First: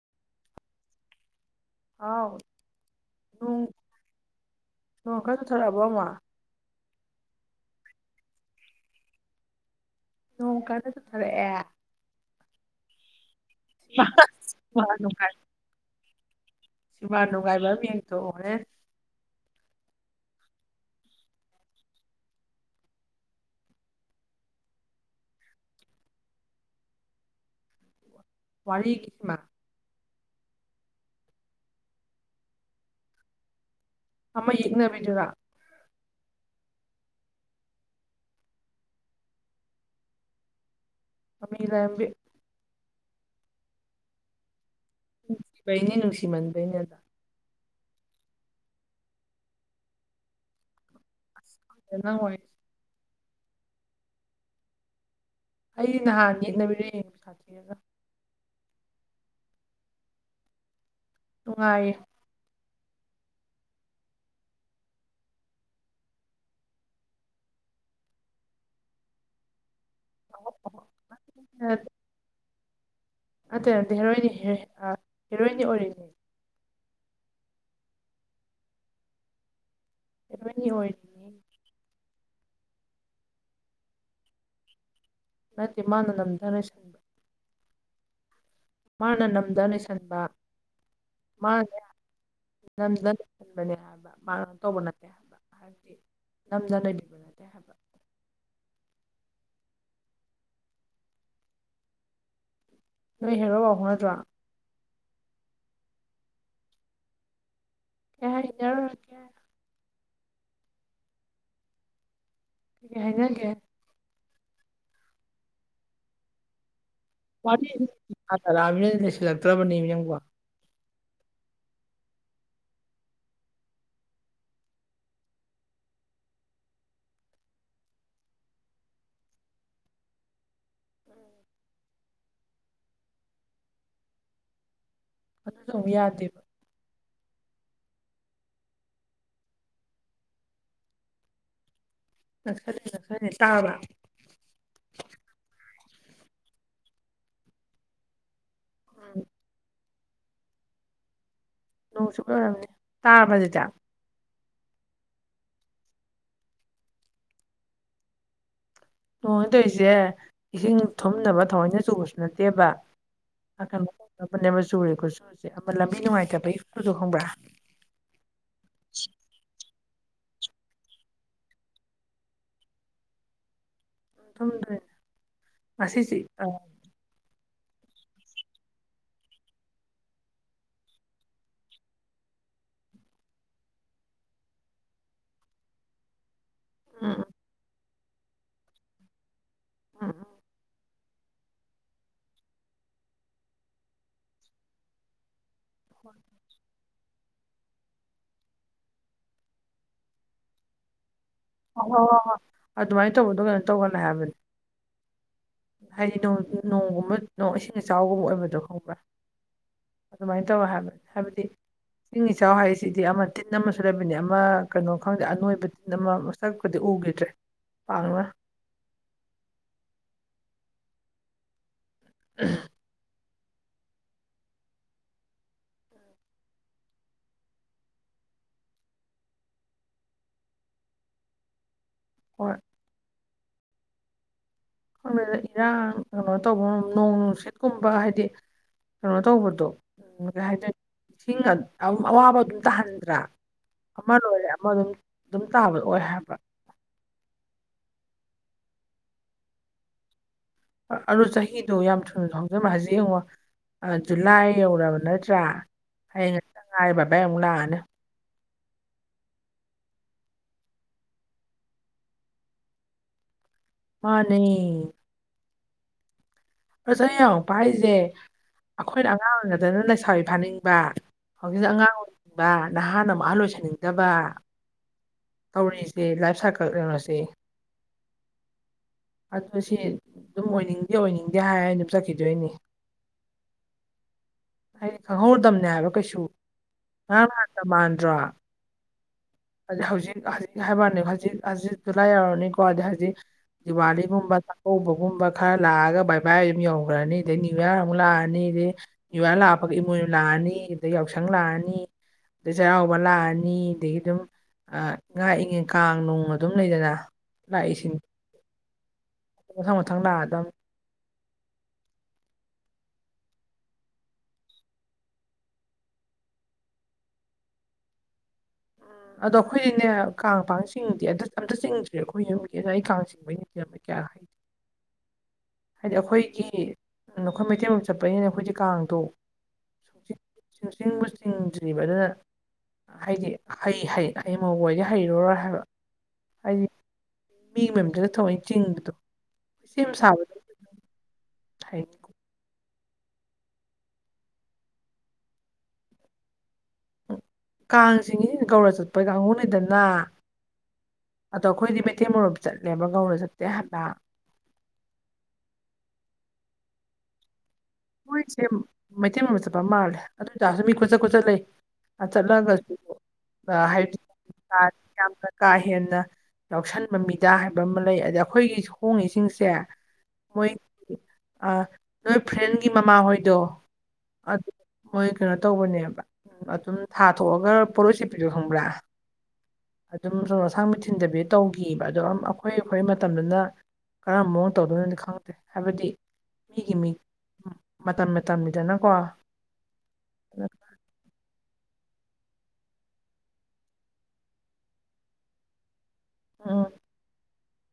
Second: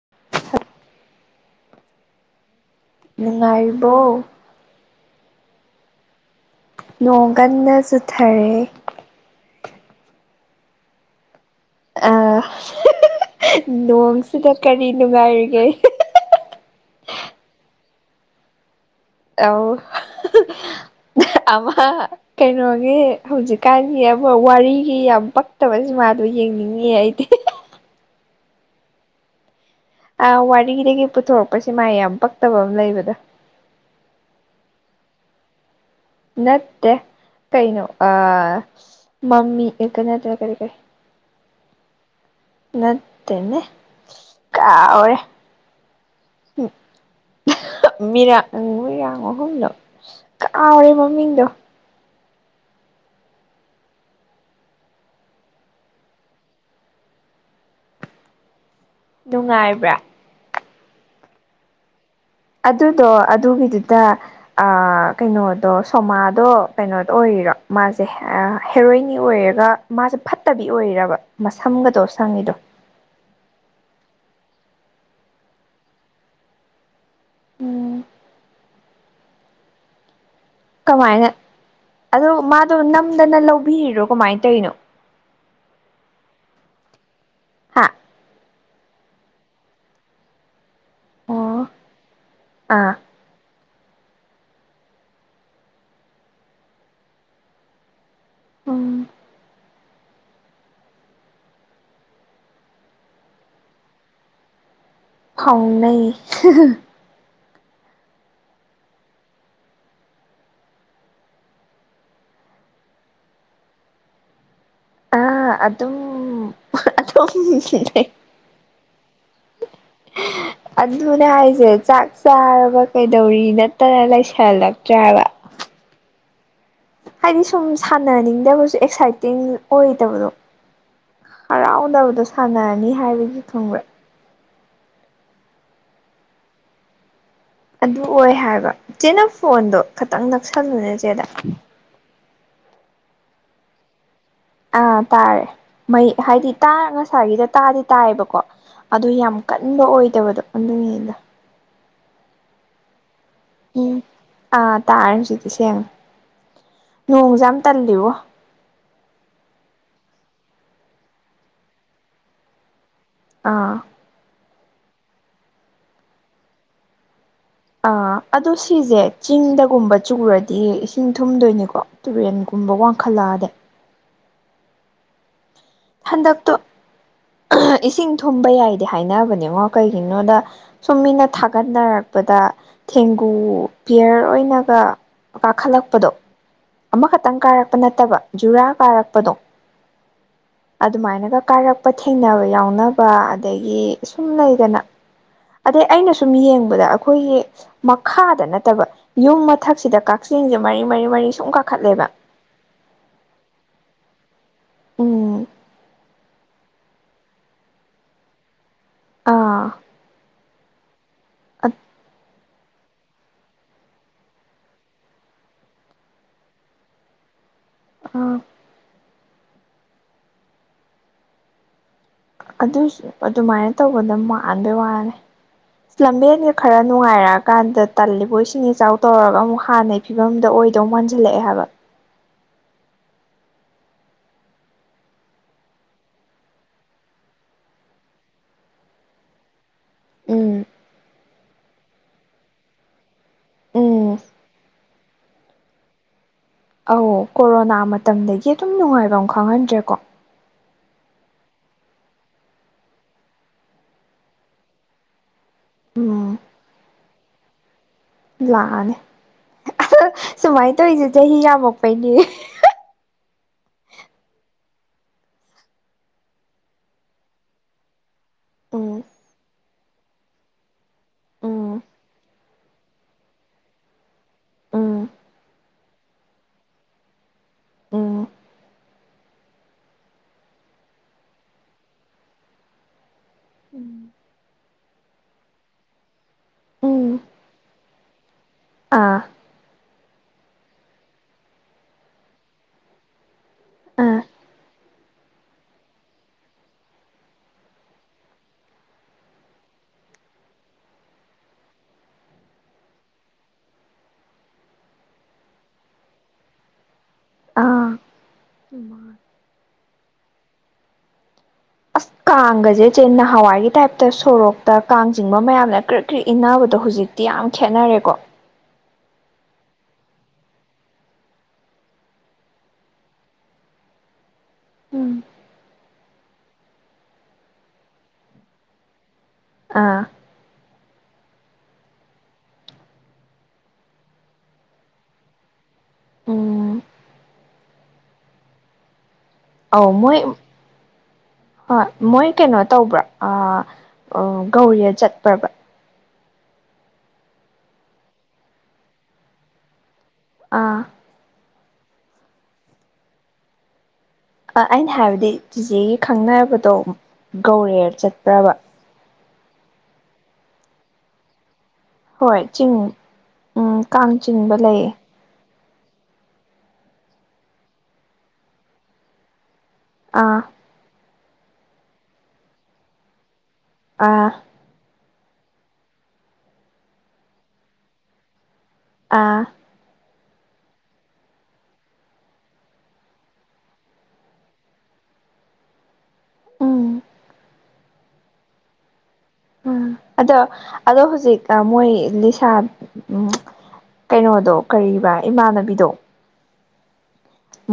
[inaudible] [inaudible] ꯅꯣꯡ ꯅꯨꯡꯉꯥꯏꯔꯤꯕꯣ ꯅꯣꯡ ꯀꯟꯅ ꯆꯨꯔꯛꯑꯕꯣ ꯑꯃꯨꯛ ꯅꯣꯡ ꯀꯟꯅ ꯆꯨꯊꯔꯦ ꯅꯣꯡ ꯀꯟꯅ ꯆꯨꯊꯥꯔꯛꯑꯦ ꯑ ꯁꯤꯃꯥ ꯅꯣꯡꯁꯤꯗ ꯁꯤꯃꯥ ꯀꯔꯤ ꯅꯨꯡꯉꯥꯏꯔꯤꯒꯦ ꯁꯤꯟꯃꯥ ꯅꯨꯡꯉꯥꯏꯕ ꯑꯃ ꯌ‌ꯦꯡꯊꯣꯛꯑꯣ ꯍ‌ꯣꯔ‌ꯦꯟ ꯑꯥꯎ [unintelligible] ꯑꯃ ꯀꯩꯅꯣꯒꯤ ꯍꯧꯖꯤꯛꯀꯥꯟꯒꯤ ꯑꯃ ꯋꯥꯔꯤꯒꯤ ꯌꯥꯝ ꯄꯛꯇꯕ [inaudible] ꯌꯦꯡꯅꯤꯡꯉꯤꯌ‌ꯦ ꯑꯩꯗꯤ ꯋꯥꯔꯤꯒꯤ [inaudible] ꯑꯥ ꯋꯥꯔꯤꯗꯒꯤ ꯄꯨꯊꯣꯔꯛꯄ ꯁꯤꯃꯥ ꯌꯥꯝ ꯄꯛꯇꯕ ꯑꯃ ꯂꯩꯕꯗꯣ ꯑꯃ ꯌꯦꯛꯅꯕꯤꯗꯨꯔꯥ ꯅꯠꯇꯦ ꯀꯩꯅꯣ ꯑꯥ ꯃꯃꯤ ꯀꯔꯤ ꯀꯔꯤ ꯃꯃꯤꯒꯤ ꯂꯥꯏꯔ‌ꯦꯝꯕꯤ ꯅꯠꯇꯦꯅꯦ ꯀꯥꯎꯋꯦ ꯅꯨꯡꯁꯤꯕꯩꯅꯤ ꯅꯨꯡꯁꯤꯃꯟꯕꯩꯅꯦ ꯑꯗꯣ ꯃꯤꯔꯥꯡ- ꯃꯤꯔꯥꯡ ꯃꯍꯨꯝꯗ‌ꯣ ꯀꯥꯎꯔꯦ ꯃꯃꯤꯡꯗꯣ [inaudible] ꯅꯪ ꯋꯥꯔꯤ ꯑꯩ ꯅꯍꯥꯟ ꯌꯦꯛꯅꯕꯤꯗꯣ ꯌꯦꯡꯂꯦ ꯄꯩꯁꯥ ꯊꯤꯔꯒ ꯅꯨꯡꯉꯥꯏꯕ꯭ꯔꯥ ꯅꯨꯡꯉꯥꯏꯔꯤꯌꯦ ꯑꯗꯨꯗꯣ ꯑꯗꯨꯒꯤꯗꯨꯗ ꯀꯩꯅꯣꯗꯣ ꯁꯣꯃꯥꯗꯣ ꯀꯩꯅꯣꯗꯣ ꯑꯣꯏꯔꯤꯔꯣ ꯃꯥꯖꯦ ꯍꯦꯔꯣꯏꯟꯅꯤ ꯑꯣꯏꯔꯒ ꯃꯥꯖꯦ ꯐꯠꯇꯕꯤ ꯑꯣꯏꯔꯕ ꯃꯁꯝꯒꯗꯣ ꯁꯪꯉꯤꯗꯣ꯫ ꯅꯠꯇ‌ꯦ-ꯅꯠꯇ‌ꯦ ꯍꯦꯔꯣꯏꯟ [inaudible] ꯑꯥ [inaudible] ꯎꯝ ꯍ‌ꯦꯔ‌ꯣꯌꯤꯟ ꯌ‌ꯦꯡ ꯉ‌ꯣ ꯀꯃꯥꯏꯅ ꯑꯗꯣ ꯃꯥꯗꯣ ꯅꯝꯗꯅ ꯂꯧꯕꯤꯔꯤꯔꯣ ꯀꯃꯥꯏꯅ ꯇꯧꯔꯤꯅꯣ ꯅꯠꯇꯦ ꯃꯥꯅ ꯅꯝꯗꯅ [inaudible] ꯍꯥꯥ ꯃꯥꯅ ꯅꯝꯗ ꯂꯩꯩꯁꯟꯕ ꯃꯥꯅ‌ꯦ [inaudible] ꯑꯥ ꯈꯟꯕꯅꯦ ꯍꯥꯏꯕ ꯃꯥꯅ [inaudible] ꯇꯧꯕ ꯅꯠꯇꯦ ꯍꯥꯏꯕ ꯍꯥꯏꯕꯗꯤ ꯅꯝꯗꯅ ꯂꯩꯕ ꯅꯠꯇꯦ ꯍꯥꯏꯕ ꯎꯝ ꯅꯣꯏ ꯍꯦꯔꯣ ꯄꯥꯎ ꯐꯥꯎꯅꯗ꯭ꯔ‌ꯣ ꯐꯥꯎꯅꯩ [unintelligible] ꯀꯩ ꯍꯥꯏꯅꯒꯦ ꯑꯥ ꯑꯗꯨꯝ ꯑꯗꯨꯝ ꯋꯥꯔꯤ [inaudible] ꯂꯩꯁꯜꯂꯛꯇ꯭ꯔꯕꯅ‌ꯦꯃꯤ ꯅꯪꯕ‌ꯣ ꯑꯗꯨꯅꯦ ꯍꯥꯏꯁꯦ ꯆꯥꯛ ꯆꯥꯔꯕ ꯀꯩꯗꯧꯔꯤ ꯅꯠꯇꯅ ꯂꯩꯁꯜꯂꯛꯇ꯭ꯔꯦ ꯍꯥꯏꯕ ꯍꯥꯏꯗꯤ ꯁꯨꯝ ꯁꯥꯟꯅꯅꯤꯡꯗꯕꯁꯨ ꯑꯦꯛꯁꯥꯏꯇꯤꯡ ꯑꯣꯏꯗꯕꯗꯣ ꯍꯔꯥꯎꯅꯕꯗꯣ ꯁꯥꯟꯅꯔꯅꯤ ꯍꯥꯏꯕꯒꯤ ꯈꯪꯕ꯭ꯔꯦ ꯑꯗꯨ ꯇꯧꯕ ꯌꯥꯗꯦꯕ ꯑꯗꯨ ꯑꯣꯏ ꯍꯥꯏꯕ ꯆꯦ ꯅꯪ ꯐꯣꯟꯗꯣ ꯈꯇꯪ ꯅꯛꯁꯜꯂꯨꯅꯦ ꯆꯦꯗ ꯅꯛꯁꯜꯂ‌ꯦ ꯅꯛꯁꯜꯂ‌ꯦ ꯇꯥꯔꯕ ꯑꯥ ꯇꯥꯔꯦ ꯃꯩ ꯍꯥꯏꯗꯤ ꯇꯥ ꯉꯁꯥꯏꯒꯤꯗ ꯇꯥꯗꯤ ꯇꯥꯏꯌꯦꯕꯀꯣ ꯑꯗꯨ ꯎꯝ ꯌꯥꯝ ꯀꯟꯕ ꯑꯣꯏꯗꯕꯗꯣ ꯑꯗꯨꯒꯤꯅꯤꯗ ꯅꯣꯡ ꯆꯨꯕꯩ ꯑꯣꯏꯔꯝꯅꯤ ꯇꯥꯔꯕꯗꯨꯗ ꯎꯝ ꯑꯥ ꯇꯥꯔꯦ ꯍꯧꯖꯤꯛꯇꯤ ꯁꯦꯝꯃꯦ ꯅꯣꯡꯁꯦ ꯌꯥꯝ ꯇꯜꯂꯤꯕꯣ ꯅꯣꯡꯅ‌ꯦꯅ ꯇꯧꯔꯤꯖ‌ꯦ ꯏꯁꯤꯡ ꯊꯨꯝꯅꯕ ꯊꯑꯣꯏꯅ ꯆꯨꯕꯁꯨ ꯅꯠꯇꯦꯕ ꯑꯥ [inaudible] ꯆꯨꯔꯤꯀꯣ ꯈꯨꯆꯨꯁ‌ꯦ ꯑꯃ ꯂꯝꯕꯤ ꯅꯨꯡꯉꯥꯏꯇꯕꯩ ꯈꯨꯆꯨꯗ‌ꯣ ꯈꯪꯕ꯭ꯔ ꯑꯥ ꯑꯗꯣ ꯁꯤꯁꯦ ꯆꯤꯡꯗꯒꯨꯝꯕ ꯆꯨꯔꯗꯤ ꯏꯁꯤꯡ ꯊꯨꯝꯗꯣꯏꯅꯤꯀꯣ ꯇꯨꯔꯦꯟꯒꯨꯝꯕ ꯋꯥꯡꯈꯠꯂꯛꯑꯗꯤ ꯊꯨꯝꯗꯣꯢꯅꯤ ꯍꯟꯗꯛꯇꯣ ꯏꯁꯤꯡ ꯊꯨꯝꯕ ꯌꯥꯏꯗꯤ ꯍꯥꯏꯅꯕꯅꯤꯉꯣ ꯀꯩꯒꯤꯅꯣꯗ ꯁꯨꯝ ꯃꯤꯅ ꯊꯥꯒꯠꯅꯔꯛꯄꯗ ꯊꯦꯡꯒꯨ ꯄꯤꯌꯔ ꯑꯣꯏꯅꯒ ꯀꯥꯈꯠꯂꯛꯄꯗꯣ ꯎꯝ ꯎꯝ ꯑꯃꯈꯛꯇꯪ ꯀꯥꯔꯛꯄ ꯅꯠꯇꯕ ꯖꯨꯔꯥ ꯀꯥꯔꯛꯄꯗꯣ [unintelligible] ꯑꯗꯨꯃꯥꯏꯅꯒ ꯀꯥꯏꯔꯛꯄ ꯊꯦꯡꯅꯕ ꯌꯥꯎꯅꯕ ꯑꯗꯒꯤ ꯁꯨꯝ ꯂꯩꯗꯅ ꯑꯗꯩ ꯎꯝ ꯑꯩꯅ ꯁꯨꯝ ꯌꯦꯡꯕꯗ ꯑꯈꯣꯏꯒꯤ ꯃꯈꯥꯗ ꯅꯠꯇꯕ ꯌꯨꯝ ꯃꯊꯛꯁꯤꯗ ꯀꯛꯆꯤꯡꯁꯦ ꯃꯔꯤ ꯃꯔꯤ ꯃꯔꯤ ꯁꯨꯝ ꯍꯥ ꯍꯣꯏ ꯀꯥꯈꯠꯂꯦꯕ ꯍꯣꯏ ꯍꯣꯏ ꯑꯗꯨꯃꯥꯏꯟ ꯇꯧꯕꯗꯣ ꯀꯩꯅꯣ ꯇꯧꯒꯂꯤ ꯍꯥꯏꯕꯅꯤ ꯎꯝ ꯍꯥꯏꯗꯤ [inaudible] ꯅꯣꯡꯒꯨꯝꯕ ꯅ‌ꯣꯡ ꯏꯁꯤꯡ ꯏꯆꯥꯎꯒꯨꯝꯕ ꯑꯣꯢꯕꯗꯣ ꯑꯥ ꯑꯗꯨꯃꯥꯏꯟ ꯇꯧꯋ‌ꯦ ꯍꯥꯏꯕ ꯍꯥꯏꯕꯗꯤ ꯏꯁꯤꯡ ꯏꯆꯥꯎ [inaudible] ꯁꯤꯗꯤ ꯑꯃ ꯇꯤꯟ ꯑꯃꯁꯨ ꯂꯩꯕꯅꯦ ꯑꯃ ꯀꯩꯅꯣ ꯈꯪꯗꯦ ꯑꯅꯣꯏꯕ ꯇꯤꯟ ꯑꯃ ꯃꯁꯛꯄꯨꯗꯤ ꯎꯒꯤꯗ꯭ꯔꯦ [unintelligible] ꯑꯗꯨꯏꯁꯨ ꯑꯗꯨꯃꯥꯏꯅ ꯇꯧꯕꯗ ꯃꯥꯟꯕꯩ ꯋꯥꯅꯦ ꯂꯝꯕꯦꯟꯒ ꯈꯔ ꯅꯨꯡꯉꯥꯏꯔꯛꯑꯀꯥꯟꯗ ꯇꯜꯂꯤꯕꯣ ꯏꯁꯤꯡ ꯏꯆꯥꯎ ꯇꯧꯔꯒ ꯑꯃꯨꯛ ꯍꯥꯟꯅꯩ ꯐꯤꯚꯝꯗ ꯑꯣꯏꯗꯧ ꯃꯥꯟꯖꯤꯜꯂꯛ ꯑꯦ ꯍꯥꯏꯕ ꯍꯣꯏ ꯈꯪꯗ‌ꯦꯗ ꯏꯔꯥꯡ ꯀꯩꯅꯣ ꯇꯧꯕ ꯅꯣꯡ ꯅꯨꯡꯁꯤꯠꯀꯨꯝꯕ ꯍꯥꯏꯗꯤ ꯀꯩꯅꯣ ꯇꯧꯕꯗꯣ ꯎꯝ ꯍꯥꯏꯖꯅꯤꯡ ꯏꯁꯤꯡ ꯑꯋꯥꯕ ꯑꯗꯨꯝ ꯇꯥꯍꯟꯗ꯭ꯔꯥ ꯑꯃ ꯎꯝ ꯂꯣꯏꯔꯦ ꯑꯃ ꯑꯗꯨꯝ ꯑꯗꯨꯝ ꯇꯥꯕꯗ‌ꯣ ꯑꯣꯏ ꯍꯥꯏꯕ ꯑꯧ ꯀꯣꯔꯣꯅꯥ ꯃꯇꯝꯗꯒꯤ ꯑꯗꯨꯝ ꯅꯨꯡꯉꯥꯏꯕꯝ ꯈꯪꯍꯟꯗ꯭ꯔꯦꯀꯣ ꯑꯗꯨ ꯆꯍꯤꯗ‌ꯣ ꯌꯥꯝ ꯊꯨꯅꯖꯨ ꯍꯧꯖꯤꯟꯕ ꯍꯥꯖ‌ꯦ ꯌꯦꯡꯉꯣ ꯑꯥ ꯖꯨꯂꯥꯏ ꯌꯧꯔꯕ ꯅꯠꯇ꯭ꯔꯥ ꯍꯌꯦꯡ ꯎꯝ [inaudible] ꯕꯥꯏ-ꯕꯥꯏ ꯑꯃꯨꯛ ꯂꯥꯛꯑꯅꯤ ꯂꯥꯛꯑꯅꯤ [unintelligible] ꯁꯨꯃꯥꯏꯅ ꯇꯧꯔꯤꯁꯦ ꯆꯍꯤ ꯌꯥꯝꯃꯛꯄꯩꯅꯦ ꯃꯥꯅꯦ ꯆꯍꯤ ꯌꯥꯝꯃꯛꯄ ꯍꯥꯏꯖ‌ꯦ ꯎꯝ ꯑꯩꯈꯣꯏꯅ ꯑꯉꯥꯡ ꯑꯣꯏꯔꯤꯉꯩꯗꯅ ꯂꯩꯁꯥꯕꯤ ꯐꯥꯅꯤꯡꯕ ꯍꯧꯖꯤꯛꯅ ꯎꯝ ꯑꯉꯥꯡ ꯑꯣꯏꯅꯤꯡꯕ ꯅꯍꯥꯅ ꯑꯃꯨꯛ ꯑꯍꯜ ꯑ‌ꯣꯏꯁꯟꯅꯤꯡꯗꯕ ꯎꯝ ꯇꯧꯔꯤꯁꯤ ꯂꯥꯏꯐ ꯁꯥꯔꯀꯜ [inaudible] ꯎꯝ ꯑꯗꯨ ꯁꯤ ꯑꯗꯨꯝ ꯑꯣꯏꯅꯤꯡꯗꯦ ꯑꯣꯏꯅꯤꯡꯗꯦ ꯍꯥꯏꯔ ꯑꯗꯨ ꯆꯠꯈꯤꯗꯣꯏꯅꯤ [inaudible] ꯍꯥꯏꯗꯤ ꯈꯪꯍꯧꯗꯝꯅꯦ ꯍꯥꯏꯕ ꯀꯩꯁꯨ ꯎꯝ ꯉꯔꯥꯡ ꯅꯍꯥꯟꯗ ꯃꯥꯟꯗ꯭ꯔꯣ ꯑꯥ ꯍꯧꯖꯤꯛ ꯍꯧꯖꯤꯛ ꯍꯥꯏꯕꯋꯥꯅꯦ ꯍꯧꯖꯤꯛ ꯍꯧꯖꯤꯛ ꯖꯨꯂꯥꯏ ꯌꯧꯔꯅꯤꯀꯣ ꯑꯥ ꯍꯧꯖꯤꯛ ꯑꯥ ꯗꯤꯋꯥꯂꯤꯒꯨꯝꯕ ꯆꯥꯛꯀꯧꯕꯒꯨꯝꯕ ꯈꯔ ꯂꯥꯛꯑꯒ ꯕꯥꯏ ꯕꯥ ꯑꯗꯨꯝ ꯌꯧꯒ꯭ꯔꯅꯤ ꯑꯗꯩ ꯌꯨꯌꯥꯔ ꯑꯃꯨꯛ ꯂꯥꯛꯑꯅꯤ ꯑꯗꯩ ꯅ꯭ꯌꯨꯌꯥꯔ ꯂꯥꯛꯄꯒ ꯏꯃꯣꯏꯅꯨ ꯂꯥꯛꯑꯅꯤ ꯑꯗꯩ ꯌꯥꯎꯁꯪ ꯂꯥꯛꯑꯅꯤ ꯑꯗꯨꯗꯩ ꯆꯩꯔꯥꯎꯕ ꯂꯥꯛꯑꯅꯤ ꯑꯗꯒꯤ ꯑꯗꯨꯝ ꯉꯥꯛꯏꯉꯩ ꯀꯥꯡ ꯅꯨꯡ ꯑꯗꯨꯝ ꯂꯩꯗꯅ ꯂꯥꯛꯏꯁꯤꯡ ꯎꯝ ꯃꯊꯪ ꯃꯊꯪ ꯂꯥꯛ ꯑꯗꯝ ꯑꯁ ꯀꯥꯡꯒꯁꯦ ꯆꯦ ꯅꯍꯥꯟꯋꯥꯏꯒꯤ ꯇꯥꯏꯞꯇ ꯁꯣꯔꯣꯛꯇ ꯀꯥꯡ ꯆꯤꯡꯕ ꯃꯌꯥꯝꯅ ꯀ꯭ꯔꯤꯛ ꯀ꯭ꯔꯤꯛ ꯏꯟꯅꯕꯗꯣ ꯍꯧꯖꯤꯛ ꯇꯤ ꯌꯥꯝ ꯈꯦꯠꯅꯔꯦꯀꯣ ꯑꯗꯣ ꯑꯩꯈꯣꯏꯗꯤꯅꯦ ꯀꯥꯡ ꯄꯥꯡ ꯆꯤꯡꯗꯤ ꯑꯥ ꯑꯝꯇ ꯆꯤꯡꯗ꯭ꯔꯦ ꯑꯩꯈꯣꯏ ꯌꯨꯝꯒꯤꯅ ꯑꯩ ꯀꯥꯡ ꯆꯤꯡꯕꯩꯩꯅ ꯊꯤꯔꯝꯃꯦ ꯀꯌꯥ [unintelligible] ꯎꯝ ꯍꯥꯏꯗꯤ ꯑꯩꯈꯣꯏꯒꯤ ꯅꯈꯣꯏ ꯃꯩꯇꯩ ꯃꯔꯨꯞ ꯆꯠꯄꯅꯤꯅ ꯑꯩꯈꯣꯏꯗꯤ ꯀꯥꯡꯗꯣ ꯑꯥ ꯁꯨꯡꯆꯤꯡ ꯁꯨꯡꯆꯤꯡꯕꯨ ꯆꯤꯡꯗ꯭ꯔꯤꯕ ꯑꯗꯨꯅ ꯍꯥꯏꯗꯤ ꯍꯩ ꯍꯩ ꯍꯌꯦꯡ ꯃꯧ ꯑꯣꯏꯔꯗꯤ ꯍꯩꯔꯨꯔꯣꯏ ꯍꯥꯏꯕ꯫ ꯍꯥꯏꯗꯤ ꯎꯝ ꯃꯤꯒꯤ ꯃꯌꯨꯝꯗꯨꯗ ꯊꯑꯣꯏ ꯆꯤꯡꯕꯗꯣ ꯁꯦꯝ ꯑꯧ ꯃꯣꯏ ꯁꯥꯕꯗꯣ ꯍꯣꯏ ꯍꯩꯅꯤꯀꯣ ꯃꯣꯏ ꯀꯩꯅꯣ ꯇꯧꯕ꯭ꯔꯥ ꯑ ꯒꯧꯔꯤꯌꯥ ꯆꯠꯄ꯭ꯔꯕ ꯀꯥꯡꯆꯤꯡꯉꯤꯁꯤꯡ ꯒꯧꯔ ꯆꯠꯄꯒꯤ ꯀꯥꯡꯕꯨ ꯅꯤꯗꯅ ꯑꯥ ꯑꯗꯣ ꯑꯩꯈꯣꯏꯗꯤ ꯃꯩꯇꯩ ꯃꯔꯨꯞ ꯆꯠꯂꯦꯕ ꯒꯧꯔ ꯆꯠꯇꯦ ꯍꯥꯏꯕ ꯑꯩꯅ ꯍꯥꯏꯕꯗꯤ ꯆꯤꯆꯦꯒꯤ ꯈꯪꯅꯕꯗꯣ ꯒꯧꯔꯦ ꯃꯣꯏꯁꯦ ꯃꯩꯇꯩ ꯃꯔꯨꯞ ꯆꯠꯄ ꯃꯥꯜꯂꯦ ꯑꯗꯨ ꯑꯣꯏꯇꯥꯔꯁꯨ ꯃꯤ ꯈꯨꯆꯠ ꯈꯨꯆꯠ ꯂꯩ ꯍꯣꯏ ꯆꯤꯡ ꯎꯝ ꯀꯥꯡ ꯆꯤꯡꯕ ꯂꯩꯌꯦ [unintelligible] ꯀꯥ ꯍꯦꯟꯅ ꯌꯥꯎꯁꯟꯕ ꯃꯤꯗꯥ ꯍꯥꯏꯕ ꯑꯃ ꯂꯩ ꯑꯗ ꯑꯩꯈꯣꯏꯒꯤ ꯍꯣꯡꯉꯤꯁꯤꯡꯁꯦ ꯑꯥ ꯃꯣꯏ ꯑ ꯅꯣꯏ ꯐ꯭ꯔꯦꯟꯒꯤ ꯃꯃꯥꯍꯣꯏꯗꯣ ꯑꯥ ꯑꯗꯨ ꯃꯣꯏ ꯀꯩꯅꯣ ꯇꯧꯕꯅꯦꯕ ꯑꯗꯨꯝ ꯊꯥ ꯊꯣꯛꯑꯒ ꯄꯣꯠꯂꯣꯏ ꯁꯦꯠꯄꯤꯗꯣ ꯈꯪꯕ꯭ꯔꯥ ꯑꯥ ꯑꯗꯨꯝ ꯆꯟꯗꯣꯟ ꯑꯁꯥꯡ ꯃꯤꯊꯤꯟꯗꯕꯤ ꯇꯧꯈꯤꯕ ꯑꯗꯣ ꯑꯩꯈꯣꯏ ꯑꯩꯈꯣꯏ ꯃꯇꯝꯗꯨꯅ ꯀꯔꯝꯕ ꯃꯑꯣꯡ ꯇꯧꯗꯣꯏꯅꯣꯗꯤ ꯈꯪꯉꯗꯦ ꯍꯥꯏꯕꯗꯤ ꯃꯤꯒꯤ ꯃꯤ ꯎꯝ ꯃꯇꯝ ꯃꯇꯝꯅꯤꯗꯅꯀꯣ ꯎꯝ ꯑꯗꯣ ꯑꯗꯣ ꯍꯧꯖꯤꯛ ꯃꯣꯏ ꯂꯤꯁꯥ ꯎꯝ ꯀꯩꯅꯣꯗꯣ ꯀꯔꯤꯕ ꯏꯃꯥꯟꯅꯕꯤꯗꯣ ꯎꯝ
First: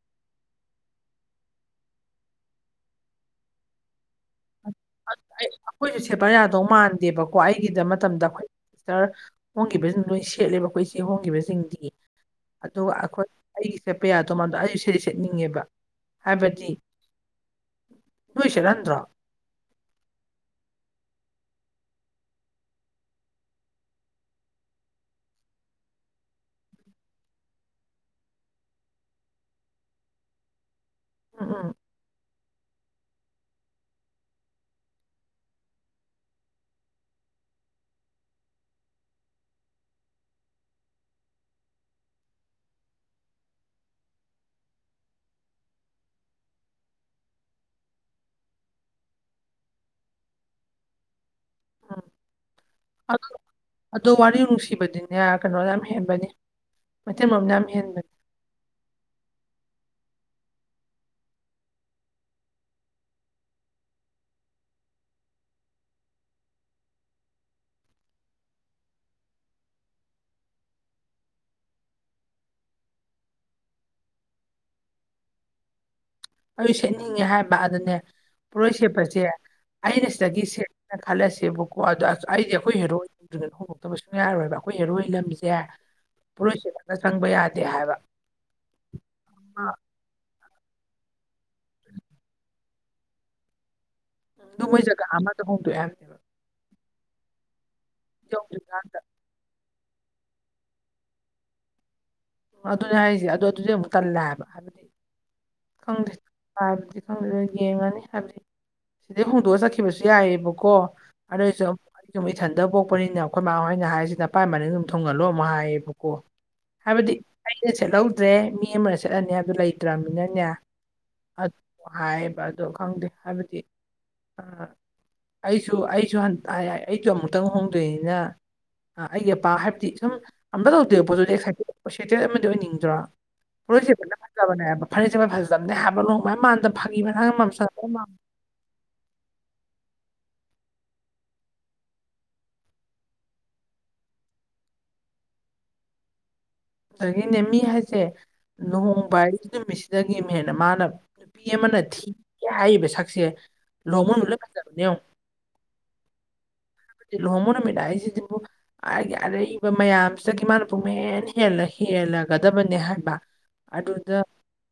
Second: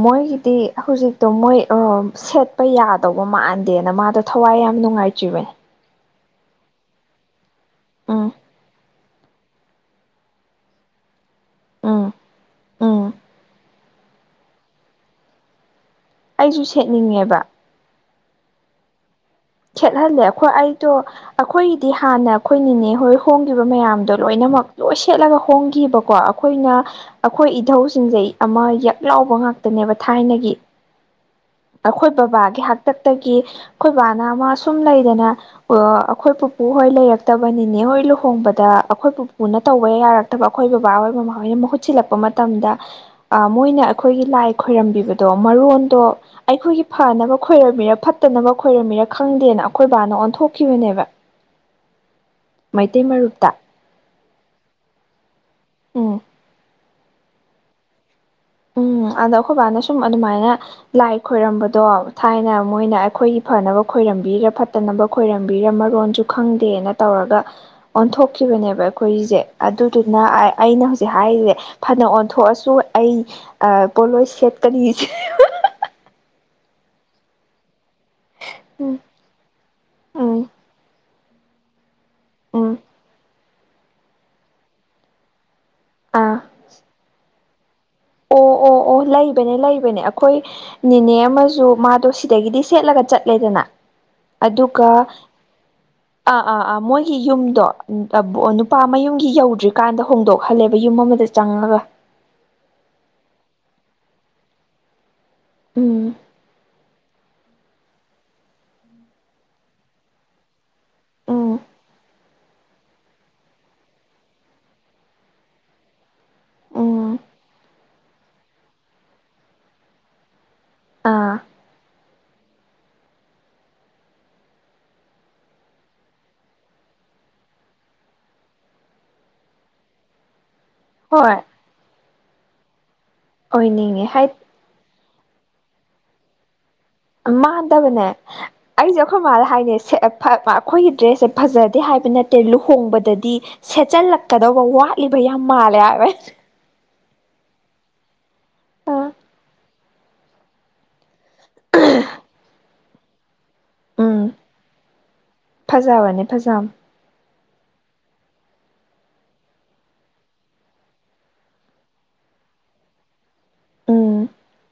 ꯃꯣꯏꯒꯤꯗꯤ ꯍꯧꯖꯤꯛꯇꯣ ꯃꯣꯏꯑ ꯁꯦꯠꯄ ꯌꯥꯗꯧꯕ ꯃꯥꯟꯗꯦꯅ ꯃꯥꯗꯣ ꯊꯋꯥꯏ ꯌꯥꯝ ꯅꯨꯡꯉꯥꯏꯇ꯭ꯔꯤꯕꯅꯤ ꯑꯩꯈꯣꯏꯖꯨ ꯁꯦꯠꯄ ꯌꯥꯗꯧ ꯃꯥꯟꯗꯦꯕꯀꯣ ꯑꯩꯒꯤꯗ ꯃꯇꯝꯗ ꯎꯝ ꯑꯩꯈꯣꯏ ꯈꯔ ꯍꯣꯡꯈꯤꯕꯁꯤꯡ ꯂꯣꯏ ꯁꯦꯠꯂꯦꯕ ꯑꯩꯈꯣꯏ ꯆꯦ ꯍꯣꯡꯈꯤꯕꯁꯤꯡ ꯒꯤꯡꯗꯤ ꯎꯝ ꯑꯗꯨꯒ ꯎꯝ ꯑꯩꯈꯣꯏ ꯑꯩꯒꯤ ꯁꯦꯠꯄ ꯌꯥꯗꯧ ꯃꯟꯗꯦ ꯑꯩꯁꯨ ꯁꯦꯠ ꯁꯦꯠꯅꯤꯡꯉꯦꯕ ꯑꯩꯁꯨ ꯍꯥꯏꯕꯗꯤ ꯁꯦꯠꯅꯤꯡꯉꯦꯕ ꯅꯣꯏ ꯁꯦꯠꯍꯟꯗ꯭ꯔꯣ꯫ ꯁꯦꯠꯍꯜꯂꯦ ꯑꯩꯈꯣꯏ ꯑꯩꯗꯣ ꯑꯩꯈꯣꯏꯒꯤꯗꯤ ꯍꯥꯟꯅ ꯑꯩꯈꯣꯏꯅꯤꯅꯦ ꯍꯣꯏ ꯍꯣꯡꯈꯤꯕ ꯃꯌꯥꯝꯗꯣ ꯂꯣꯏꯅꯃꯛ ꯂꯣꯏ ꯁꯦꯠꯂꯒ ꯍꯣꯡꯈꯤꯕꯀꯣ ꯑꯩꯈꯣꯏꯅ ꯑꯩꯈꯣꯏ ꯏꯙꯧꯁꯤꯡꯖꯦ ꯑꯃ ꯌꯛ ꯂꯥꯎꯕ ꯉꯥꯛꯇꯅꯦꯕ ꯊꯥꯏꯅꯒꯤ ꯎꯝ ꯎꯝ ꯑꯩꯈꯣꯏ ꯕꯕꯥꯒꯤ ꯍꯥꯛꯇꯛꯇꯒꯤ ꯑꯩꯈꯣꯏ ꯕꯥꯅ ꯑꯃ ꯁꯨꯝ ꯂꯩꯗꯅ ꯑꯩꯈꯣꯏ ꯄꯨꯄꯨ ꯍꯣꯏ ꯂꯩꯔꯛꯇꯕ ꯅꯤꯅꯦ ꯍꯣꯏ ꯂꯨꯍꯣꯡꯕꯗ ꯑꯩꯈꯣꯏ ꯄꯨꯄꯨꯅ ꯇꯧꯕ ꯌꯥꯔ ꯅꯠꯇꯕ ꯑꯩꯈꯣꯏ ꯕꯕꯥꯍꯣꯏ ꯃꯃꯥꯍꯣꯏꯅ ꯃꯍꯨꯠ ꯁꯤꯜꯂꯛꯄ ꯃꯇꯝꯗ ꯑ ꯃꯣꯏꯅ ꯑꯩꯈꯣꯏꯒꯤ ꯂꯥꯏ ꯈꯣꯏꯔꯝꯕꯤꯕꯗꯣ ꯃꯔꯣꯟꯗꯣ ꯑꯩꯈꯣꯏꯒꯤ ꯐꯅꯕ ꯈꯣꯏꯔꯝꯃꯤꯔ ꯐꯠꯇꯅꯕ ꯈꯣꯏꯔꯝꯃꯤꯔꯥ ꯈꯪꯗꯦꯅ ꯑꯩꯈꯣꯏ ꯕꯥꯅ ꯑꯣꯟꯊꯣꯛꯈꯤꯕꯅꯦꯕ ꯎꯝ ꯃꯩꯇꯩ ꯑꯗꯨ ꯃꯔꯨꯞꯇ ꯑꯗꯣ ꯋꯥꯔꯤ ꯅꯨꯡꯁꯤꯕꯗꯤꯅꯦ ꯀꯩꯅꯣꯅ ꯌꯥꯝ ꯎꯝ ꯍꯦꯟꯕꯅꯤ ꯃꯩꯇꯩ ꯃꯔꯨꯞꯅ ꯌꯥꯝ ꯍꯦꯟꯕꯅꯤ ꯎꯝ ꯑꯗꯣ ꯑꯩꯈꯣꯏꯕꯥꯅ ꯁꯨꯝ ꯑꯗꯨꯃꯥꯏꯅ ꯂꯥꯏ ꯈꯣꯏꯔꯝꯕꯗꯣ ꯊꯥꯏꯅ ꯃꯣꯏꯅ ꯑꯩꯈꯣꯏꯒꯤ ꯐꯅꯕ ꯈꯣꯏꯔꯝꯕꯤꯔꯤꯔ ꯐꯠꯇꯅꯕ ꯈꯣꯏꯔꯝꯕꯤꯔ ꯃꯔꯣꯟꯁꯨ ꯈꯪꯗꯦꯅ ꯇꯧꯔꯒ ꯑꯣꯟꯊꯣꯛꯈꯤꯕꯅꯦꯕ ꯑꯩꯈꯣꯏꯒꯤꯁꯦ ꯑꯗꯨꯗꯨꯅ ꯑꯩꯅ ꯍꯧꯖꯤꯛ ꯍꯥꯏꯔꯤꯁꯦ ꯐꯅ ꯑꯣꯟꯊꯣꯛꯑꯁꯨ ꯑꯩ ꯄꯣꯠꯂꯣꯏ ꯁꯦꯠꯀꯅꯤ ꯑꯩꯁꯨ ꯁꯦꯠꯅꯤꯡꯉꯦ ꯍꯥꯏꯕ ꯑꯗꯅꯦ ꯄꯣꯠꯔꯣꯏ ꯎꯝ ꯁꯦꯠꯄꯁꯦ ꯑꯩꯅ ꯎꯝ ꯁꯤꯗꯒꯤ ꯁꯦꯠꯂꯦꯅ ꯈꯜꯂꯁꯦꯕꯀꯣ ꯑꯗꯣ ꯑꯩꯗꯤ ꯎꯝ ꯑꯩꯈꯣꯏ ꯍꯦꯔꯣꯗ ꯑꯗꯨ ꯍꯣꯡꯗꯣꯛꯇꯕꯁꯨꯨꯡ ꯌꯥꯔꯣꯏꯕ ꯑꯩꯈꯣꯏ ꯍꯦꯔꯣꯏ ꯂꯝꯕꯤꯁꯦ ꯑꯥ ꯄꯣꯔꯣꯏ ꯁꯦꯠꯂꯒ ꯆꯪꯕ ꯌꯥꯗꯦ ꯍꯥꯏꯕ ꯑꯣ ꯑꯣ ꯑꯣ ꯂꯩꯕꯅꯦ ꯑꯃ ꯂꯩꯕꯅꯦ ꯑꯩꯈꯣꯏ ꯅꯦꯅꯦ ꯑꯃꯁꯨ ꯃꯥꯗꯣ ꯁꯤꯗꯒꯤꯗꯤ ꯁꯦꯠꯂꯒ ꯆꯠꯂꯦꯗꯅ ꯑꯗꯨ ꯃꯣꯏ ꯑꯗꯨꯒ ꯖꯒꯥ ꯑꯃꯗ ꯍꯣꯡꯗꯣꯛꯑꯦ ꯍꯥꯏꯕꯅꯦꯕ ꯑ ꯃꯣꯏꯒꯤ ꯌꯨꯝꯗꯣ ꯅꯨꯄꯥ ꯌꯧꯗ꯭ꯔꯤꯀꯥꯟꯗ ꯃꯌꯨꯝꯒꯤ ꯌꯧꯗ꯭ꯔꯤ ꯀꯥꯟꯗ ꯍꯣꯡꯗꯣꯛꯍꯜꯂꯦꯕ ꯌꯨꯝ ꯑꯃꯗ ꯆꯪꯉꯒ꯫ ꯑꯗꯨꯅꯦ ꯍꯥꯏꯔꯤꯁꯦ ꯑꯗꯣ ꯑꯗꯨꯗꯤ ꯑꯃꯨꯛ ꯇꯟꯂꯦ ꯍꯥꯏꯕ ꯎꯝ ꯈꯪꯗꯦ ꯍꯥꯏꯕꯗꯤ ꯈꯪꯗꯦꯗ ꯌꯦꯡꯉꯅꯤ ꯍꯥꯏꯕꯗꯤ ꯁꯤꯗꯩ ꯍꯣꯡꯗꯣꯛꯑ ꯆꯠꯈꯤꯕꯁꯨ ꯌꯥꯏꯑꯕꯀꯣ ꯎꯝ ꯑꯗꯨꯏꯖꯨ ꯁꯨꯝ ꯏꯊꯟꯇ [unintelligible] ꯑꯩꯈꯣꯏ ꯃꯥꯥꯍꯣꯏꯅ ꯍꯥꯏꯔꯤꯁꯤꯅ ꯄꯥꯏ ꯃꯔꯤ ꯑꯗꯨꯝ ꯊꯨꯡꯍꯜꯂꯣ ꯑꯃꯨꯛ ꯍꯥꯏꯌꯦꯕꯀꯣ ꯎꯝ ꯍꯥꯏꯕꯗꯤ ꯑꯩꯅ ꯁꯦꯠꯍꯧꯗ꯭ꯔꯦ ꯃꯤ ꯑꯃꯅ ꯁꯦꯠꯍꯟꯅꯤ ꯍꯥꯢꯕꯗꯨ ꯂꯩꯇ꯭ꯔꯃꯤꯅꯅꯦ ꯑꯥ ꯍꯥꯏꯌꯦꯕ ꯑꯗꯣ ꯈꯪꯗꯦ ꯍꯥꯏꯕꯗꯤ ꯑ ꯑꯩꯁꯨ ꯑꯩꯁꯨ ꯑꯩꯁꯨ [unintelligible] ꯑꯃꯨꯛꯇꯪ ꯍꯣꯡꯗꯣꯏꯅꯤꯅ ꯑꯩꯒꯤ ꯑꯄꯥ ꯍꯥꯏꯕꯗꯤ ꯁꯨꯝ ꯑꯝꯧ ꯑꯗꯨꯄꯣ ꯑꯗꯨꯗꯤ ꯍꯣꯏ ꯁꯥꯏꯇꯦꯜ ꯁꯥꯏꯇꯦꯜ ꯑꯃꯗꯤ ꯑꯣꯏꯅꯤꯡꯗ꯭ꯔꯣ ꯍꯣꯔꯣꯏꯁꯦ ꯑꯣꯏꯅꯤꯡꯉꯦ ꯐꯖꯟꯅ ꯍꯥꯏ ꯐꯖꯕꯅꯦꯕ ꯐꯔꯤꯁꯦ ꯃ ꯐꯖ ꯆꯝꯗ ꯍꯥꯏꯞ ꯂꯣꯡ ꯃꯥꯟꯗ ꯐꯥꯒꯤ ꯃꯔꯥꯡ ꯃꯝꯁꯟ ꯃꯥꯟꯗꯕꯅꯦ ꯑꯩꯖꯨ ꯑꯩꯈꯣꯏ ꯃꯥꯗ ꯍꯥꯏꯅꯦ [unintelligible] ꯑꯩꯈꯣꯏꯒꯤ ꯗ꯭ꯔꯦꯁꯁꯦ ꯐꯖꯗꯦ ꯍꯥꯏꯕ ꯅꯠꯇꯦ ꯂꯨꯍꯣꯡꯕꯗꯗꯤ ꯁꯦꯠꯆꯜꯂꯛꯀꯗꯧꯕ ꯋꯥꯠꯂꯤꯕ ꯌꯥꯝ ꯃꯥꯜꯂꯦ ꯍꯥꯏꯋꯦ ꯑꯗꯒꯤꯅꯦ ꯃꯤ ꯍꯥꯏꯁꯦ ꯑꯥ ꯂꯨꯍꯣꯡꯕꯏ ꯅꯨꯃꯤꯠꯁꯤꯗꯒꯤ ꯑꯃ ꯍꯦꯟꯅ ꯃꯥꯅꯕ ꯅꯨꯄꯤ ꯑꯃꯅ ꯊꯤꯒꯦ ꯍꯥꯏꯔꯤꯕ ꯁꯛꯁꯦ ꯂꯨꯍꯣꯡꯃ ꯎꯝ ꯂ ꯂ ꯐꯖꯕꯅꯦꯉ ꯐꯖꯕꯅꯦ ꯐꯖꯕꯅꯦ ꯂꯨꯍꯣꯡꯕ ꯅꯨꯃꯤꯠ ꯍꯥꯏꯁꯤꯗꯕꯨ ꯑꯩꯒꯤ ꯑꯔꯩꯕ ꯃꯌꯥꯝꯁꯤꯗꯒꯤ ꯃꯥꯅ ꯄꯨꯨꯡꯃꯦꯟ ꯍꯦꯜꯂ ꯍꯦꯜꯂꯒꯗꯕꯅꯦ ꯍꯥꯏꯕ ꯎꯝ ꯑꯗꯨꯗ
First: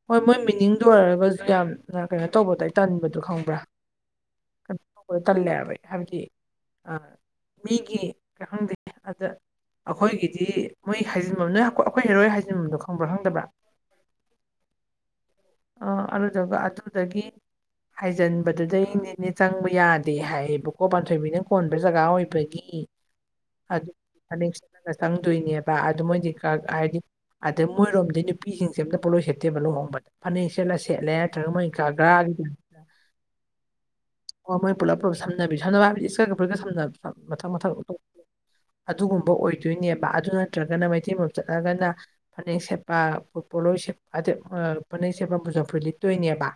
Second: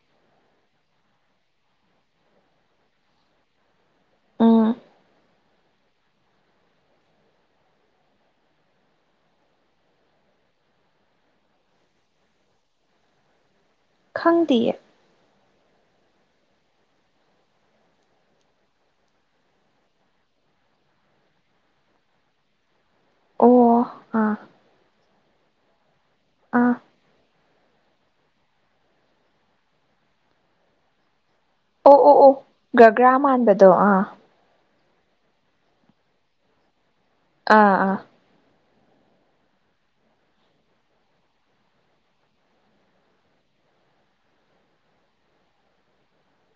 ꯍꯣꯏ ꯃꯣꯏ ꯃꯤꯅꯤꯡꯗꯨ ꯑꯣꯏꯔꯒ ꯌꯥꯝ ꯀꯩꯅꯣ ꯇꯧꯕꯗꯏ ꯇꯟꯕꯗꯨꯣ ꯈꯪꯕ꯭ꯔꯥ ꯎꯝ ꯀꯩꯅꯣ ꯇꯧꯕꯗ ꯇꯜꯂꯦ ꯍꯥꯏꯕ ꯍꯥꯏꯕꯗꯤ ꯃꯤꯒꯤ ꯀꯩ ꯈꯪꯗꯦ ꯑꯗ ꯑꯩꯈꯣꯏꯒꯤꯗꯤ ꯃꯣꯏ ꯍꯥꯏꯖꯤꯟꯐꯝ ꯅꯣꯏ ꯑꯩꯈꯣꯏ ꯍꯦꯔꯣꯏ ꯍꯥꯏꯖꯤꯟꯐꯝꯝꯗꯣ ꯈꯪꯕ꯭ꯔꯥ ꯈꯪꯗꯕ꯭ꯔꯥ ꯈꯪꯗꯌꯦ ꯑ ꯑꯗꯨꯗꯨꯒ ꯑꯗꯨꯗꯒꯤ ꯍꯥꯏꯖꯤꯟꯕꯗꯨꯗꯩꯅꯦꯅꯦ ꯆꯪꯕ ꯌꯥꯗꯦ ꯍꯥꯏꯌꯦꯕꯀꯣ ꯄꯥꯟꯊꯣꯏꯕꯤꯅ ꯀꯣꯟꯕ ꯖꯒꯥ ꯑꯣꯏꯕꯒꯤ ꯑꯣ ꯑꯗꯨ ꯑꯥ ꯐꯅꯦꯛ ꯁꯠꯂꯒ ꯆꯪꯗꯣꯏꯅꯦꯕ ꯑꯗꯨ ꯃꯣꯏꯗꯤ ꯑꯥ ꯍꯥꯏꯗꯤ ꯑꯗꯩ ꯃꯣꯏꯔꯣꯝꯗꯤ ꯅꯨꯄꯤꯁꯤꯡꯁꯦ ꯑꯝꯇ ꯄꯣꯠꯂꯣꯏ ꯁꯦꯠꯇꯦꯕ ꯂꯨꯍꯣꯡꯕꯗ ꯐꯅꯦꯛ ꯁꯦꯠꯂ ꯁꯦꯠꯂꯦ ꯅꯠꯇ꯭ꯔꯒ ꯃꯣꯏ ꯒ ꯑꯣ ꯑꯣ ꯑꯣ ꯒꯥꯒꯤꯗ ꯒꯒ꯭ꯔꯥ ꯃꯥꯟꯕꯗꯣ ꯑꯥ ꯑꯣ ꯃꯣꯏ ꯄꯨꯂꯞ ꯄꯨꯂꯞ ꯁꯝꯅꯕꯤ ꯁꯝꯅꯕ ꯍꯥꯏꯕꯗꯤ ꯏꯁꯀꯒ ꯄꯨꯂ ꯁꯝ ꯃꯊ ꯑꯥ ꯃꯊꯪ ꯑꯥ ꯑꯗꯨꯒꯨꯝꯕ ꯑꯣꯏꯗꯣꯏꯅꯦꯕ ꯑꯗꯨ ꯅꯠꯇ꯭ꯔꯒꯅ ꯃꯩꯇꯩ ꯃꯝ ꯆꯠꯂꯒꯅ ꯐꯅꯦꯛ ꯁꯦꯠꯄ ꯄꯣꯠꯂꯣꯢ ꯁꯦꯠꯄ ꯑꯗꯨ [unintelligible] ꯐꯨꯔꯤꯠ ꯂꯤꯠꯇꯣꯏꯅꯦꯕ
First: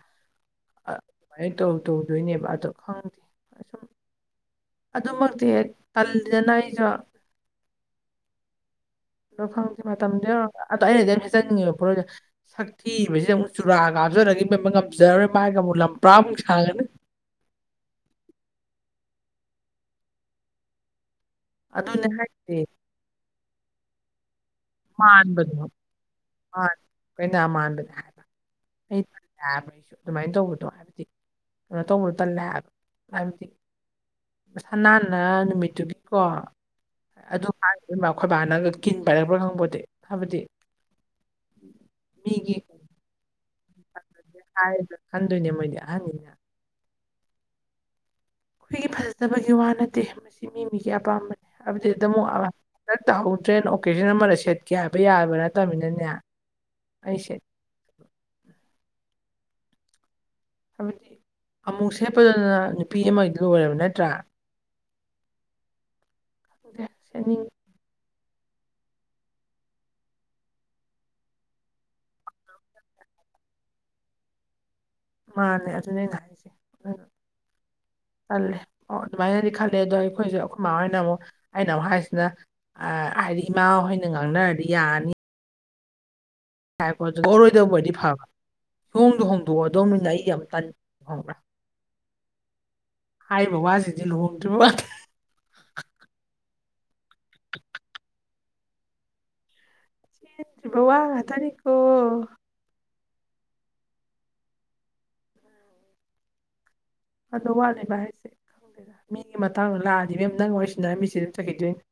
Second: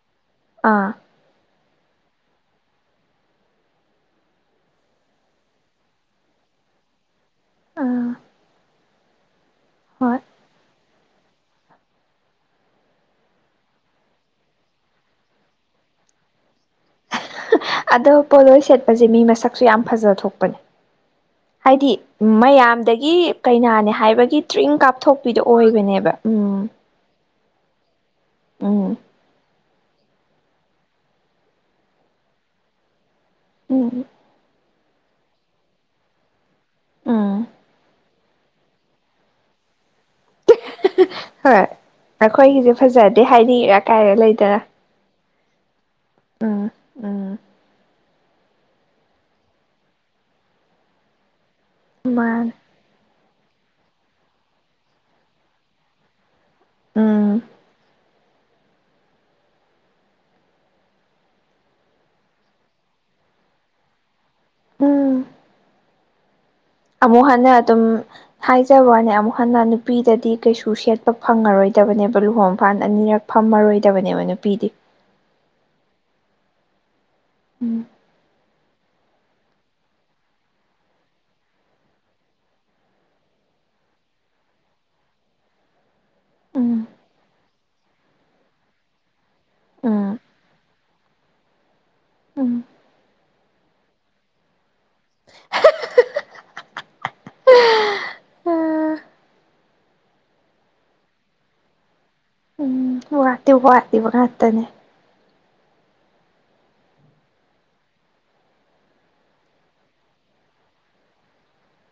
ꯑꯥ ꯁꯨꯃꯥꯏꯅ ꯇꯧ ꯇꯧꯗꯣꯏꯅꯦꯕ ꯑꯗꯣ ꯈꯪꯗꯦ ꯑꯁꯨꯝ ꯑꯗꯨꯃꯛꯇꯤ ꯇꯜꯂꯤꯗꯅ ꯑꯩꯁꯨ ꯑꯥ ꯑꯗꯣ ꯈꯪꯗꯦ ꯍꯣꯏ ꯃꯇꯝꯗꯣ ꯌꯧꯔꯀ ꯑꯩꯅꯗꯤ ꯌꯥꯝ ꯁꯦꯠꯆꯅꯤꯡꯉꯦꯕ ꯄꯨꯂꯣꯢꯗꯣ ꯁꯛꯊꯤ ꯑꯃꯨꯛ ꯆꯨꯔꯥ ꯍꯥꯞꯆꯜꯂꯗꯤ ꯢꯕꯦꯝꯃ ꯉꯝꯖꯔꯣꯏ ꯃꯥꯢꯒ ꯑꯃꯨꯛ ꯂꯝꯄ꯭ꯔꯥꯢꯃꯨꯛ ꯁꯥꯡꯉꯅꯤ ꯑꯗꯣ ꯄꯣꯂꯣꯏ ꯁꯦꯠꯄꯁꯦ ꯃꯤ ꯃꯁꯛꯁꯨ ꯌꯥꯝ ꯐꯖꯕ ꯊꯣꯛꯄꯅꯦ ꯍꯥꯏꯗꯤ ꯑꯗꯨꯅꯦ ꯍꯥꯏꯁꯦ ꯃꯌꯥꯝꯗꯒꯤ ꯀꯩꯅꯥꯅꯦ ꯍꯥꯏꯕꯒꯤ ꯇ꯭ꯔꯤꯡ ꯀꯥꯞꯊꯣꯛꯄꯤꯗꯣ ꯑꯣꯏꯕꯅꯦꯕ ꯎꯝ ꯀꯩꯅ ꯃꯥꯟꯕꯅꯦ ꯍꯥꯏꯕ [unintelligible] ꯎꯝ ꯍꯥꯏꯕ ꯑꯩꯁꯨ ꯑꯗꯨꯃꯥꯏꯅ ꯇꯧꯕꯗꯣ ꯍꯥꯏꯕꯗꯤ ꯀꯩꯅꯣ ꯇꯧꯕꯗꯣ ꯇꯜꯂꯦ ꯍꯥꯏꯕ ꯍꯥꯏꯕꯗꯤ ꯎꯝ ꯁꯅꯥꯅ ꯅꯨꯃꯤꯠꯇꯨꯒꯤꯀꯣ ꯎꯝ ꯑꯗꯨ ꯍꯥꯏ ꯑꯩꯈꯣꯏꯕꯥꯅꯒ ꯀꯤꯟ ꯄꯥꯏꯔꯔꯕ꯭ꯔꯥ ꯈꯪꯕ [unintelligible] ꯍꯥꯏꯕꯗꯤ ꯍꯣꯏ ꯃꯤꯒꯤ ꯑꯩꯈꯣꯏꯒꯤꯁꯦ ꯐꯖꯗꯦ ꯍꯥꯏꯗꯤ [unintelligible] ꯂꯩꯗꯅ ꯍꯥꯏꯔꯗ꯭ꯔꯥ ꯈꯟꯗꯣꯏꯅꯦ ꯃꯣꯏꯗꯤ ꯑꯍꯟꯅꯤꯅ ꯎꯝ ꯎꯝ ꯑꯩꯈꯣꯏꯒꯤ ꯐꯖꯗꯕꯒꯤ ꯋꯥ ꯅꯠꯇꯦ ꯃꯁꯤ ꯃꯤ ꯃꯤꯒꯤ ꯑꯄꯥꯝꯕꯅꯤ ꯍꯥꯏꯕꯗꯤ ꯑꯗꯨꯝ ꯃꯥꯅꯦ ꯍꯗ ꯇꯧꯍꯧꯗ꯭ꯔꯦ ꯑꯣꯀꯦꯖꯟ ꯑꯃꯗ ꯁꯦꯠꯀꯦ ꯍꯥꯏꯕ ꯌꯥꯕ ꯅꯠꯇꯕꯃꯤꯅꯅꯦ ꯑꯩ ꯎꯝ ꯁꯦꯠꯀ ꯍꯥꯏꯕꯗꯤ ꯑꯃꯨꯛ ꯁꯦꯠꯄꯗꯅ ꯅꯨꯄꯤ ꯑꯃꯒꯤꯗꯨ ꯑꯣꯏꯔꯕ ꯅꯠꯇ꯭ꯔꯥ ꯎꯝ ꯈꯪꯗꯦ ꯑꯃꯨꯛ ꯁꯦꯠꯅꯤꯡ ꯍꯟꯅ ꯑꯗꯨꯝ ꯍꯥꯏꯖꯕꯋꯅꯦ ꯑꯃꯨꯛ ꯍꯟꯅ ꯅꯨꯄꯤꯗꯗꯤ ꯀꯩꯁꯨ ꯁꯦꯠꯄ ꯐꯪꯉꯔꯣꯏꯗꯕꯅꯦꯕ ꯂꯨꯍꯣꯡꯐꯥꯟ ꯑꯅꯤꯔꯛ ꯐꯝꯃꯔꯣꯏꯗꯕꯅꯦꯕ ꯅꯨꯄꯤꯗꯤ ꯃꯥꯂ ꯑꯗꯨꯅꯦ ꯑꯩꯅ ꯍꯥꯏꯁꯦ ꯎꯝ꯫ ꯈꯜꯂꯦ ꯑꯣ ꯑꯗꯨꯃꯥꯏꯅꯗꯤ ꯈꯜꯂꯦ ꯑꯗꯣ ꯑꯩꯈꯣꯏꯁꯨꯦ ꯑꯩꯈꯣꯏ ꯏ ꯃꯥꯥ ꯍꯣꯏꯅ ꯑꯃꯨꯛ ꯑꯩꯅ ꯑꯃꯨꯛ ꯍꯥꯏꯁꯤꯅ ꯍꯥꯏꯗꯤ ꯏꯃꯥꯍꯣꯏꯅ ꯉꯥꯡꯅꯔꯗꯤ ꯌꯥꯔꯅꯤ ꯎꯝ ꯑꯣꯊꯣꯔꯣꯏꯗꯕ ꯑꯣꯏꯔꯗꯤ ꯐꯕ ꯍꯣꯡꯗꯣ ꯍꯣꯡꯗꯣꯛꯑꯣꯗꯧꯅꯤꯅ ꯎꯝ ꯑꯩ ꯌꯥꯝ ꯇꯟ ꯈꯪꯕ꯭ꯔꯥ ꯍꯥꯏꯔꯤꯕ ꯋꯥꯁꯤꯡꯖꯦ ꯂꯨꯍꯣꯡꯗ꯭ꯔꯤꯕ ꯎꯝ [unintelligible] ꯋꯥ ꯉꯥꯇꯅꯤꯀꯣ ꯎꯝ ꯋꯥꯠꯇꯤ ꯋꯥꯠꯂꯤꯕ ꯉꯥꯛꯇꯅꯦ ꯑꯗꯣ ꯋꯥꯠꯂꯤꯦꯕ ꯍꯥꯏꯁꯦ ꯈꯪꯗꯦꯗ ꯃꯤꯒꯤ ꯃꯇꯥꯡꯗꯣ ꯂꯥꯛꯑꯗꯤ ꯃꯦꯝ ꯅꯪ ꯋꯥꯔꯤꯁꯤꯟꯅꯔ ꯃꯤꯁꯦ ꯑꯗꯨꯝ ꯆꯠꯈꯤꯗꯣꯏꯅꯦ